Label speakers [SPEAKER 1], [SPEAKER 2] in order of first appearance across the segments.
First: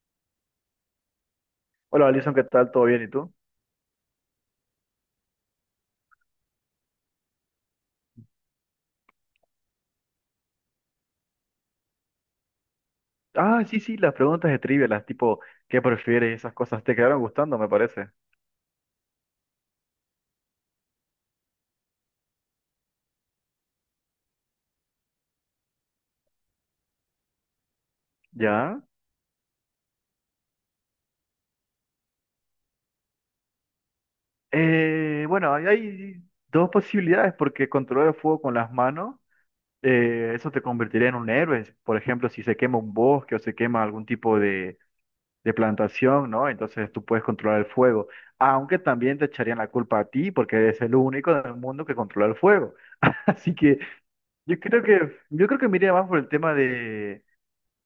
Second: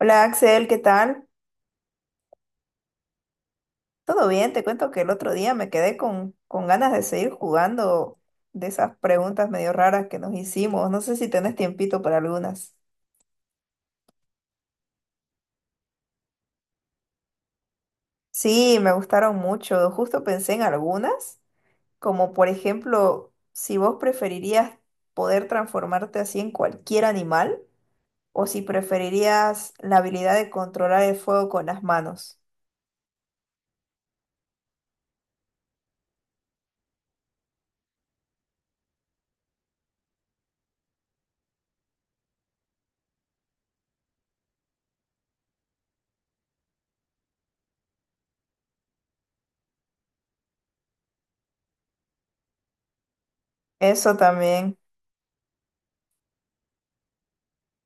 [SPEAKER 1] Hola Axel, ¿qué tal?
[SPEAKER 2] Hola, Alison, ¿qué tal? ¿Todo bien? ¿Y tú?
[SPEAKER 1] ¿Todo bien? Te cuento que el otro día me quedé con ganas de seguir jugando de esas preguntas medio raras que nos hicimos. No sé si tenés tiempito para algunas.
[SPEAKER 2] Ah, sí, sí, las preguntas de trivia, las tipo, ¿qué prefieres? Y esas cosas te quedaron gustando, me parece.
[SPEAKER 1] Sí, me gustaron mucho. Justo pensé en algunas, como por ejemplo, si vos preferirías poder transformarte así en cualquier animal o si
[SPEAKER 2] ¿Ya?
[SPEAKER 1] preferirías la habilidad de controlar el fuego con las manos.
[SPEAKER 2] Bueno, ahí hay dos posibilidades, porque controlar el fuego con las manos, eso te convertiría en un héroe. Por ejemplo, si se quema un bosque o se quema algún tipo de plantación, ¿no? Entonces tú puedes controlar el fuego. Aunque también te echarían la culpa a ti, porque eres el único en el mundo que controla el fuego. Así que
[SPEAKER 1] Eso
[SPEAKER 2] yo
[SPEAKER 1] también.
[SPEAKER 2] creo que, yo creo que me iría más por el tema de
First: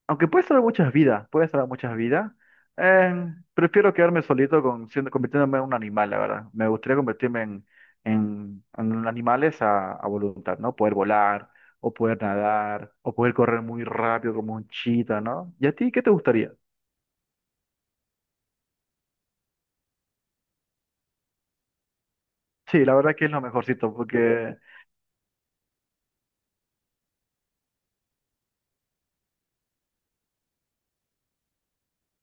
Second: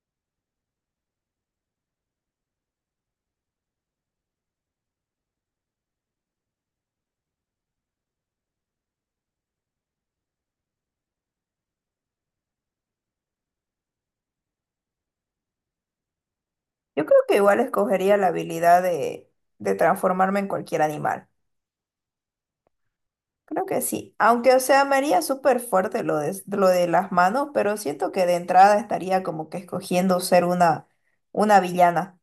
[SPEAKER 2] aunque puede salvar muchas vidas, puede salvar muchas vidas. eh, Prefiero quedarme solito con, siendo, convirtiéndome en un animal, la verdad. Me gustaría convertirme en, en animales a voluntad, ¿no? Poder volar, o poder nadar, o poder correr muy rápido como un chita, ¿no? ¿Y a ti qué te gustaría?
[SPEAKER 1] Yo creo que igual escogería la habilidad de transformarme en cualquier animal.
[SPEAKER 2] Sí, la verdad que es lo
[SPEAKER 1] Creo que
[SPEAKER 2] mejorcito,
[SPEAKER 1] sí, aunque
[SPEAKER 2] porque...
[SPEAKER 1] o sea, me haría súper fuerte lo de, las manos, pero siento que de entrada estaría como que escogiendo ser una, villana.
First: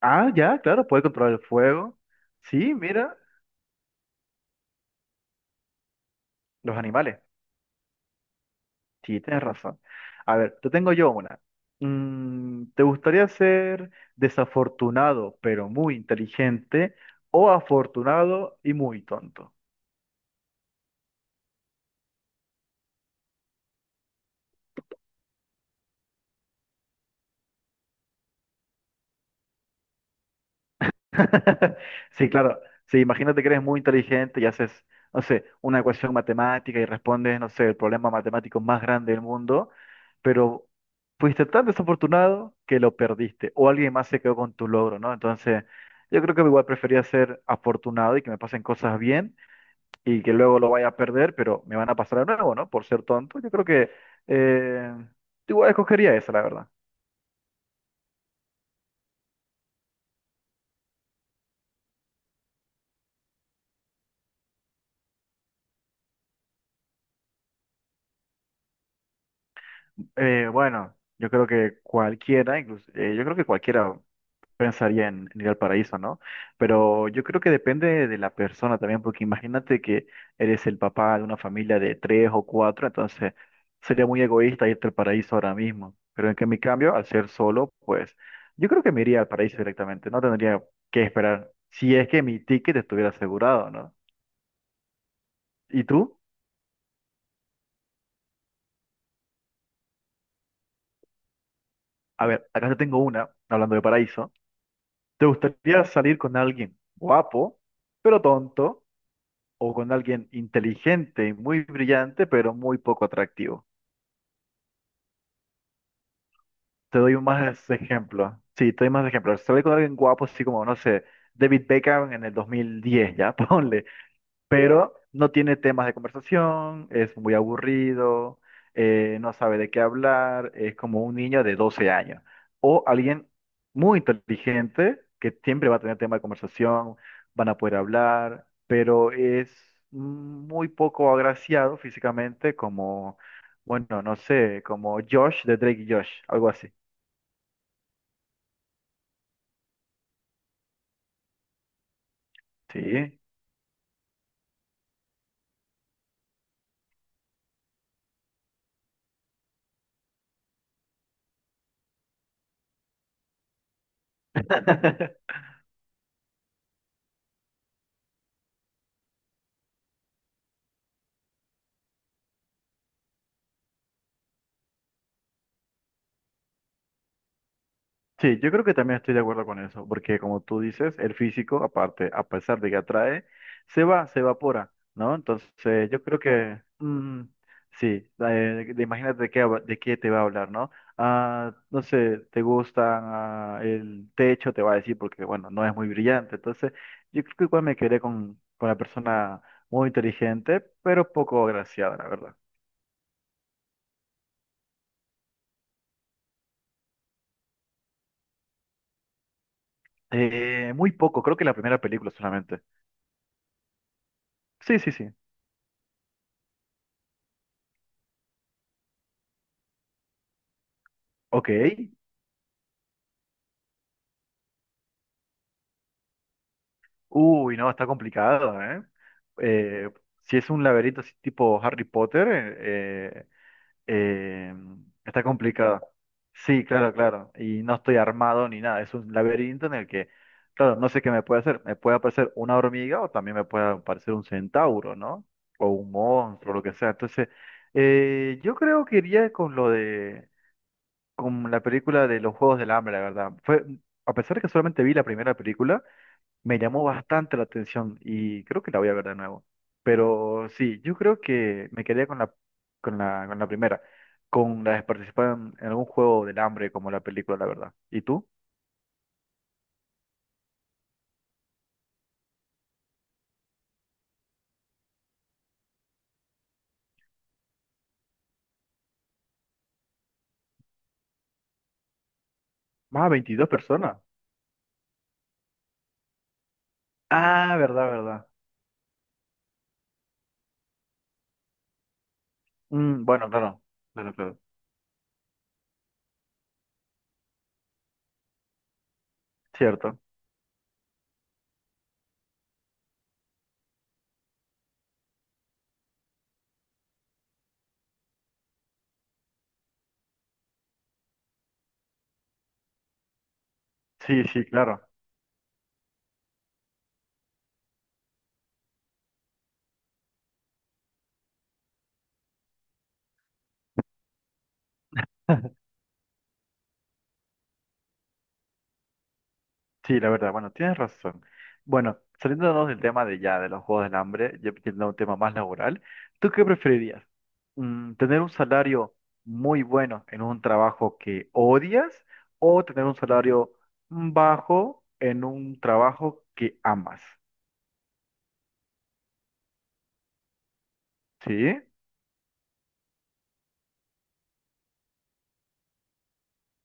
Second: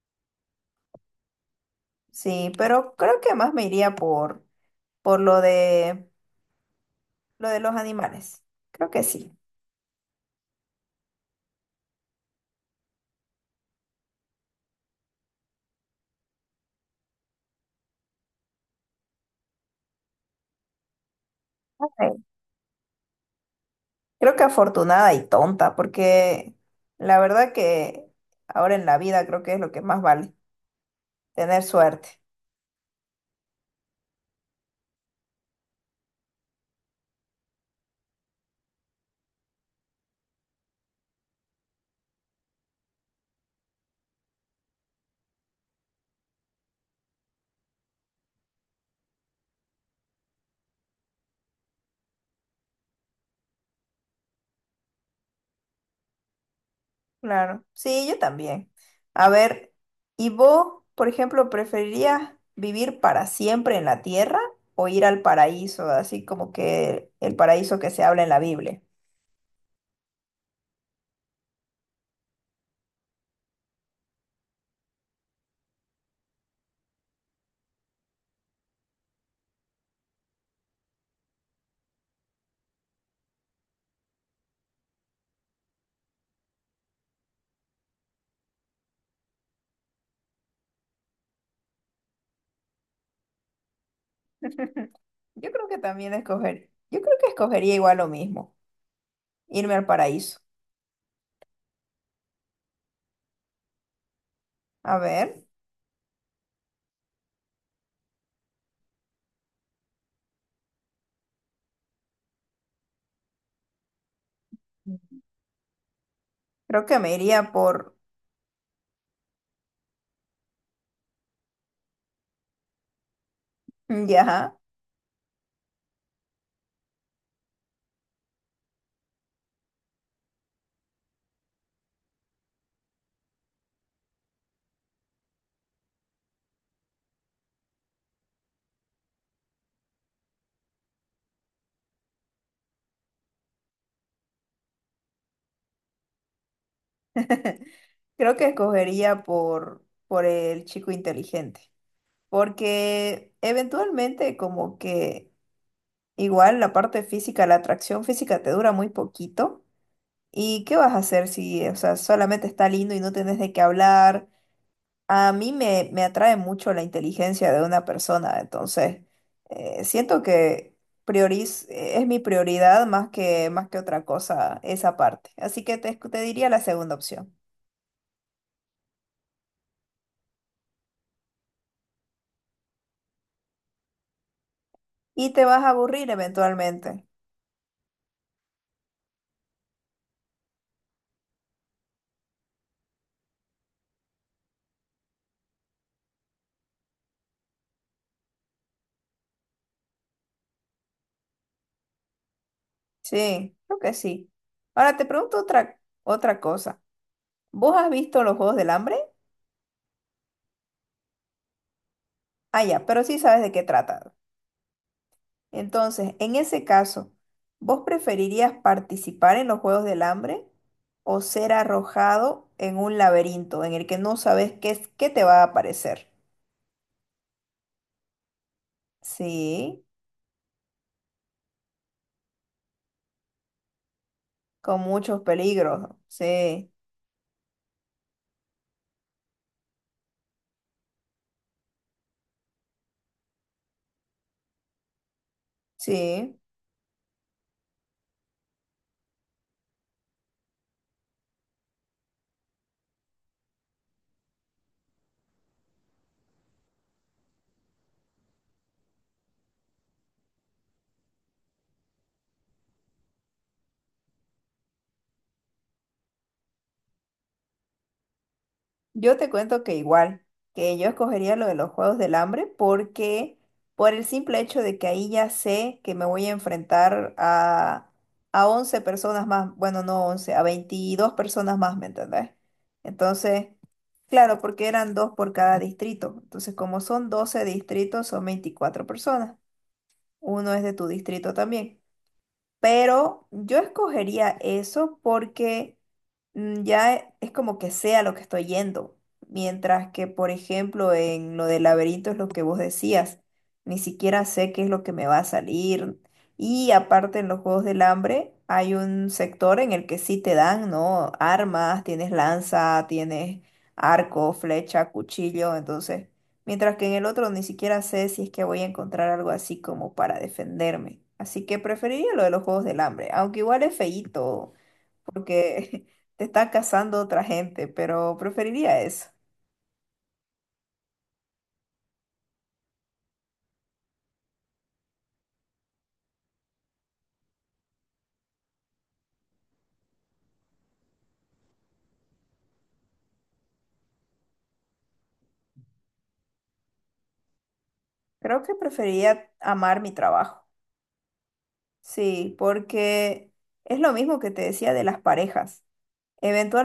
[SPEAKER 2] Ah, ya, claro, puede controlar el fuego.
[SPEAKER 1] Sí,
[SPEAKER 2] Sí,
[SPEAKER 1] pero
[SPEAKER 2] mira,
[SPEAKER 1] creo que más me iría por lo de,
[SPEAKER 2] los animales.
[SPEAKER 1] lo de los animales. Creo que
[SPEAKER 2] Sí,
[SPEAKER 1] sí.
[SPEAKER 2] tienes razón. A ver, te tengo yo una. ¿Te gustaría ser desafortunado pero muy inteligente o afortunado y muy tonto?
[SPEAKER 1] Ok. Creo que afortunada y tonta, porque la verdad que ahora en la vida creo que es lo que más vale, tener suerte.
[SPEAKER 2] Sí, claro. Sí, imagínate que eres muy inteligente y haces, no sé, una ecuación matemática y respondes, no sé, el problema matemático más grande del mundo, pero fuiste tan desafortunado que lo perdiste o alguien más se quedó con tu logro, ¿no? Entonces, yo creo que igual prefería ser afortunado y que me pasen cosas bien y que luego lo vaya a perder, pero me van a pasar de nuevo, ¿no? Por ser tonto, yo creo que eh, igual escogería esa, la verdad.
[SPEAKER 1] Claro, sí, yo también. A ver, ¿y vos, por ejemplo, preferirías vivir para siempre en la tierra o ir al paraíso, así como que el paraíso que se habla en la Biblia?
[SPEAKER 2] Bueno, yo creo que cualquiera, incluso, yo creo que cualquiera pensaría en ir al paraíso, ¿no? Pero yo creo que depende de la persona también, porque imagínate que eres el papá de una familia de tres o cuatro, entonces sería muy egoísta irte al paraíso ahora mismo. Pero en que en mi cambio, al ser solo, pues yo creo que me iría al paraíso directamente, no tendría que esperar, si es que mi ticket estuviera asegurado, ¿no?
[SPEAKER 1] Yo creo que
[SPEAKER 2] ¿Y
[SPEAKER 1] también
[SPEAKER 2] tú?
[SPEAKER 1] escoger, yo creo que escogería igual lo mismo, irme al paraíso.
[SPEAKER 2] A ver, acá te tengo una, hablando de paraíso.
[SPEAKER 1] A
[SPEAKER 2] ¿Te
[SPEAKER 1] ver,
[SPEAKER 2] gustaría salir con alguien guapo, pero tonto, o con alguien inteligente y muy brillante, pero muy poco atractivo?
[SPEAKER 1] creo que
[SPEAKER 2] Te
[SPEAKER 1] me
[SPEAKER 2] doy
[SPEAKER 1] iría
[SPEAKER 2] más
[SPEAKER 1] por,
[SPEAKER 2] ejemplos. Sí, te doy más ejemplos. Se Sale con alguien guapo, así como, no sé, David Beckham en el 2010, ya, ponle,
[SPEAKER 1] ya,
[SPEAKER 2] pero no tiene temas de conversación, es muy aburrido, no sabe de qué hablar, es como un niño de 12 años o alguien muy inteligente que siempre va a tener tema de conversación, van a poder hablar, pero es muy poco agraciado físicamente como, bueno, no sé, como Josh de Drake y Josh, algo así.
[SPEAKER 1] creo que escogería por el chico inteligente,
[SPEAKER 2] Sí.
[SPEAKER 1] porque eventualmente como que igual la parte física, la atracción física te dura muy poquito. ¿Y qué vas a hacer si, o sea, solamente está lindo y no tenés de qué hablar? A mí me atrae mucho la inteligencia de una persona, entonces siento que prioriz es mi prioridad más que, otra cosa esa parte. Así que te diría la segunda opción.
[SPEAKER 2] Sí, yo creo que también estoy de acuerdo con eso, porque como tú dices, el físico, aparte, a pesar de que atrae, se va, se evapora, ¿no?
[SPEAKER 1] Y te vas a
[SPEAKER 2] Entonces, yo
[SPEAKER 1] aburrir
[SPEAKER 2] creo que,
[SPEAKER 1] eventualmente.
[SPEAKER 2] sí, eh, imagínate de qué te va a hablar, ¿no? Ah, no sé, te gusta ah, el techo, te va a decir, porque, bueno, no es muy brillante. Entonces, yo creo que igual me quedé con la persona muy inteligente, pero poco agraciada, la verdad.
[SPEAKER 1] Sí, creo que sí. Ahora te pregunto otra cosa. ¿Vos has visto los Juegos del Hambre?
[SPEAKER 2] Muy poco, creo que la primera película solamente.
[SPEAKER 1] Ah, ya, pero sí sabes de qué trata.
[SPEAKER 2] Sí, sí, sí.
[SPEAKER 1] Entonces, en ese caso, ¿vos preferirías participar en los Juegos del Hambre o
[SPEAKER 2] Ok.
[SPEAKER 1] ser arrojado en un laberinto en el que no sabes qué es, qué te va a aparecer?
[SPEAKER 2] Uy, no, está complicado, ¿eh?
[SPEAKER 1] Sí,
[SPEAKER 2] Eh, si es un laberinto así tipo Harry Potter, eh, eh,
[SPEAKER 1] con muchos
[SPEAKER 2] está complicado.
[SPEAKER 1] peligros.
[SPEAKER 2] Sí,
[SPEAKER 1] Sí,
[SPEAKER 2] claro, claro. Y no estoy armado ni nada. Es un laberinto en el que, claro, no sé qué me puede hacer. Me puede aparecer una hormiga o también me puede aparecer un centauro, ¿no? O un
[SPEAKER 1] sí.
[SPEAKER 2] monstruo, lo que sea. Entonces, yo creo que iría con lo de, con la película de los Juegos del Hambre, la verdad. Fue, a pesar de que solamente vi la primera película, me llamó bastante la atención y creo que la voy a ver de nuevo. Pero sí, yo creo que me quedaría con la primera, con la de participar en algún juego del hambre como la película, la verdad. ¿Y tú?
[SPEAKER 1] Yo te cuento que igual, que yo escogería lo de los Juegos del Hambre porque por el simple hecho de que ahí ya sé que me voy a enfrentar a 11 personas más, bueno, no 11 a 22 personas más, ¿me entendés?
[SPEAKER 2] Más 22
[SPEAKER 1] Entonces,
[SPEAKER 2] personas.
[SPEAKER 1] claro, porque eran dos por cada distrito. Entonces, como son 12
[SPEAKER 2] Ah, verdad,
[SPEAKER 1] distritos, son
[SPEAKER 2] verdad.
[SPEAKER 1] 24 personas. Uno es de tu distrito también.
[SPEAKER 2] Mm,
[SPEAKER 1] Pero
[SPEAKER 2] bueno,
[SPEAKER 1] yo
[SPEAKER 2] claro, claro,
[SPEAKER 1] escogería
[SPEAKER 2] claro.
[SPEAKER 1] eso porque ya es como que sea lo que estoy yendo. Mientras
[SPEAKER 2] Cierto.
[SPEAKER 1] que, por ejemplo, en lo del laberinto es lo que vos decías. Ni siquiera sé qué es lo que me va a salir. Y aparte en los Juegos del Hambre hay un sector en el que sí te dan, ¿no? Armas, tienes lanza, tienes
[SPEAKER 2] Sí,
[SPEAKER 1] arco,
[SPEAKER 2] sí, claro.
[SPEAKER 1] flecha, cuchillo. Entonces mientras que en el otro ni siquiera sé si es que voy a encontrar algo así como para defenderme. Así que preferiría lo de los juegos del hambre, aunque igual es feíto, porque te está cazando otra gente, pero preferiría eso.
[SPEAKER 2] Sí, la verdad, bueno, tienes razón. Bueno, saliéndonos del tema de ya, de los juegos del hambre, yo pidiendo un tema más laboral, ¿tú qué preferirías? ¿Tener un salario muy bueno en un trabajo que odias o tener un salario bajo en un trabajo que amas?
[SPEAKER 1] Creo que preferiría amar mi trabajo.
[SPEAKER 2] ¿Sí?
[SPEAKER 1] Sí, porque es lo mismo que te decía de las parejas.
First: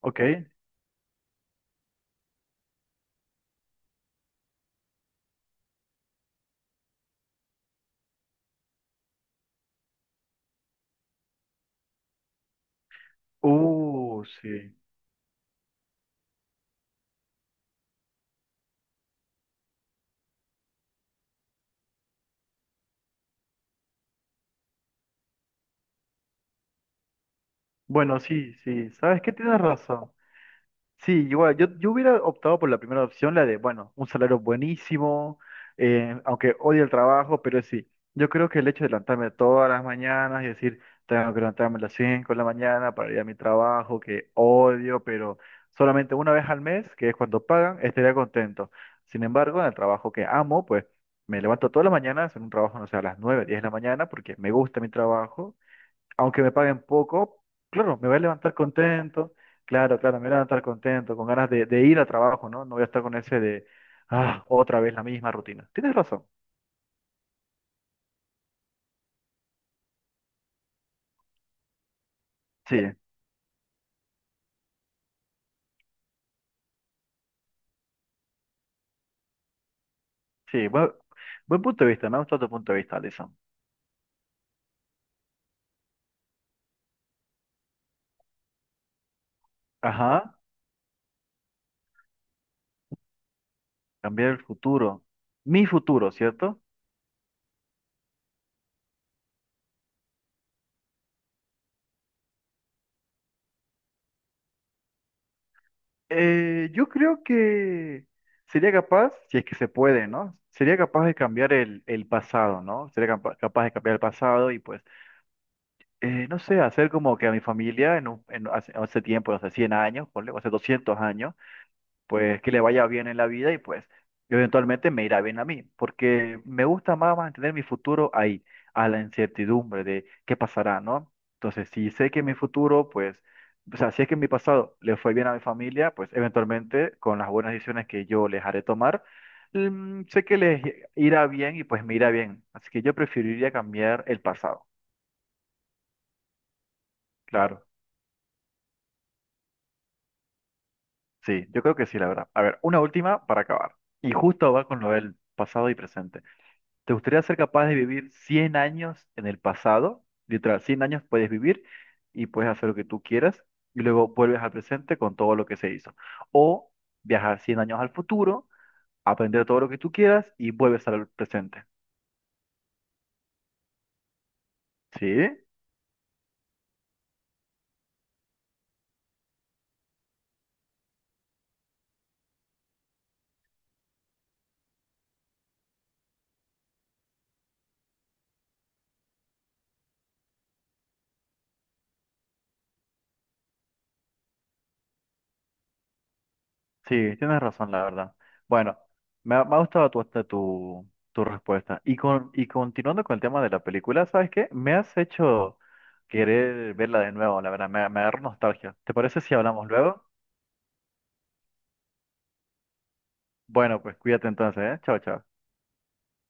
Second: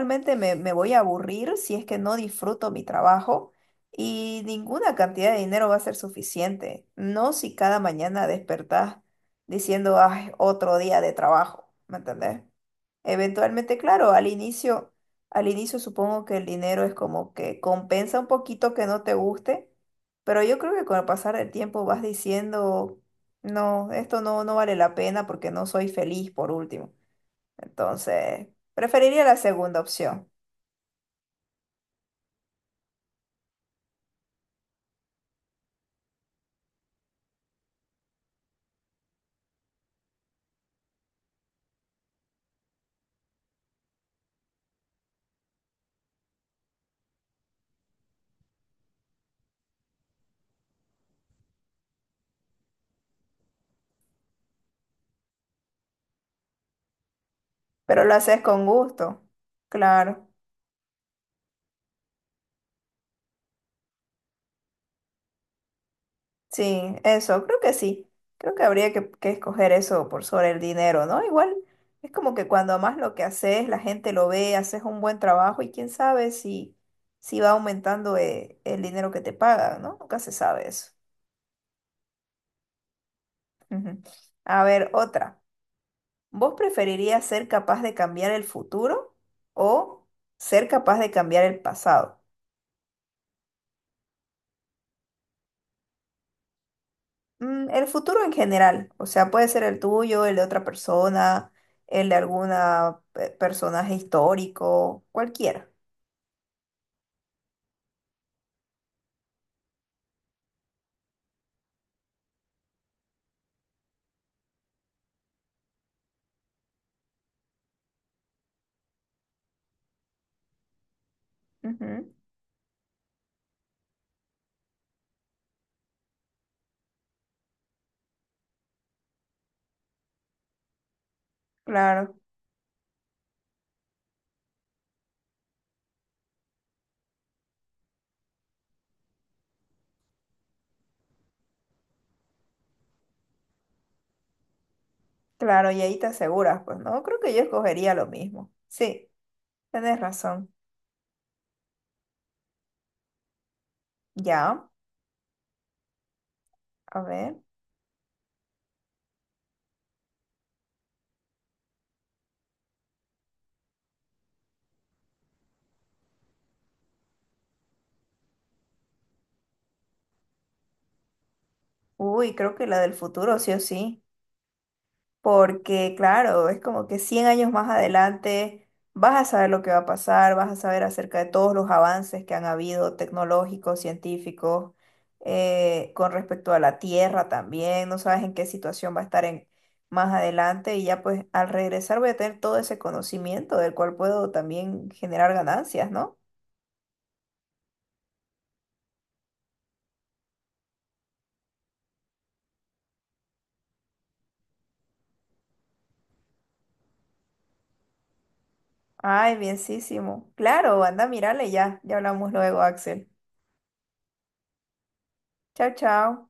[SPEAKER 2] ¿Ok?
[SPEAKER 1] me voy a aburrir si es que no disfruto mi trabajo y ninguna cantidad de dinero va a ser suficiente. No si cada mañana despertás diciendo, ay, otro día de trabajo, ¿me entendés? Eventualmente, claro, al
[SPEAKER 2] Sí.
[SPEAKER 1] inicio, al inicio supongo que el dinero es como que compensa un poquito que no te guste, pero yo creo que con el pasar del tiempo vas diciendo, no, esto no, no vale la pena porque no soy feliz por último.
[SPEAKER 2] Bueno,
[SPEAKER 1] Entonces,
[SPEAKER 2] sí, sí, sabes
[SPEAKER 1] preferiría
[SPEAKER 2] que
[SPEAKER 1] la
[SPEAKER 2] tienes
[SPEAKER 1] segunda
[SPEAKER 2] razón.
[SPEAKER 1] opción,
[SPEAKER 2] Sí, igual, yo hubiera optado por la primera opción, la de, bueno, un salario buenísimo, aunque odio el trabajo, pero sí, yo creo que el hecho de levantarme todas las mañanas y decir, tengo que levantarme a las 5 de la mañana para ir a mi trabajo, que odio, pero solamente una vez al mes, que es cuando pagan, estaría contento. Sin embargo, en el trabajo que amo, pues me levanto todas las mañanas, en un trabajo, no sé, a las 9 10 de la mañana, porque me gusta mi trabajo aunque me paguen poco, claro,
[SPEAKER 1] pero
[SPEAKER 2] me
[SPEAKER 1] lo
[SPEAKER 2] voy a
[SPEAKER 1] haces
[SPEAKER 2] levantar
[SPEAKER 1] con gusto.
[SPEAKER 2] contento, claro, claro, me
[SPEAKER 1] Claro,
[SPEAKER 2] voy a levantar contento, con ganas de ir a trabajo, ¿no? No voy a estar con ese de, ah, otra vez la misma rutina. Tienes razón,
[SPEAKER 1] sí, eso, creo que sí. Creo que habría que, escoger eso por sobre el dinero, ¿no? Igual es como que cuando
[SPEAKER 2] sí,
[SPEAKER 1] amas lo que haces, la gente lo ve, haces un buen trabajo y quién sabe si va aumentando el dinero que te pagan, ¿no? Nunca se sabe
[SPEAKER 2] sí,
[SPEAKER 1] eso.
[SPEAKER 2] buen punto de vista, me ha gustado tu punto de vista, Alison.
[SPEAKER 1] Ujú. A ver, otra. ¿Vos preferirías ser capaz de cambiar el futuro o
[SPEAKER 2] Ajá,
[SPEAKER 1] ser capaz de cambiar el pasado?
[SPEAKER 2] cambiar el futuro, mi futuro, ¿cierto?
[SPEAKER 1] El futuro en general, o sea, puede ser el tuyo, el de otra persona, el de alguna personaje histórico, cualquiera.
[SPEAKER 2] Yo creo que sería capaz, si es que se puede, ¿no? Sería capaz de cambiar el pasado, ¿no? Sería capaz de cambiar el pasado y pues no sé, hacer como que a mi familia en hace, hace tiempo, hace 100 años, ponle, o hace 200 años,
[SPEAKER 1] Ujú,
[SPEAKER 2] pues que le vaya bien en la vida y pues yo eventualmente me irá bien a mí, porque me gusta más mantener mi futuro ahí, a la incertidumbre de qué pasará, ¿no? Entonces, si sé
[SPEAKER 1] claro,
[SPEAKER 2] que mi futuro, pues, o sea, si es que en mi pasado le fue bien a mi familia, pues eventualmente con las buenas decisiones que yo les haré tomar, sé que les irá bien y pues me irá bien. Así que yo preferiría cambiar el pasado,
[SPEAKER 1] claro, y ahí te aseguras, pues no, creo que yo
[SPEAKER 2] claro.
[SPEAKER 1] escogería lo mismo. Sí, tienes razón.
[SPEAKER 2] Sí, yo creo que sí, la verdad. A ver, una última para acabar. Y justo va
[SPEAKER 1] Ya,
[SPEAKER 2] con lo del pasado y presente. ¿Te
[SPEAKER 1] a
[SPEAKER 2] gustaría ser
[SPEAKER 1] ver.
[SPEAKER 2] capaz de vivir 100 años en el pasado? Literal, 100 años puedes vivir y puedes hacer lo que tú quieras y luego vuelves al presente con todo lo que se hizo. O viajar 100 años al futuro, aprender todo lo que tú quieras y vuelves al presente.
[SPEAKER 1] Uy, creo que la del futuro, sí o sí.
[SPEAKER 2] ¿Sí?
[SPEAKER 1] Porque, claro, es como que 100 años más adelante vas a saber lo que va a pasar, vas a saber acerca de todos los avances que han habido tecnológicos, científicos, con respecto a la Tierra también, no sabes en qué situación va a estar en, más adelante y ya pues al regresar voy a tener todo ese conocimiento del cual puedo también generar ganancias, ¿no?
[SPEAKER 2] Sí, tienes razón, la verdad. Bueno, me ha gustado tu respuesta. Y continuando con el tema de la película, ¿sabes qué? Me has hecho querer verla de nuevo, la verdad, me agarró nostalgia. ¿Te parece si
[SPEAKER 1] Ay,
[SPEAKER 2] hablamos luego?
[SPEAKER 1] bienísimo. Claro, anda, mírale ya. Ya hablamos luego, Axel.
[SPEAKER 2] Bueno, pues cuídate entonces, ¿eh? Chao, chao.
[SPEAKER 1] Chao, chao.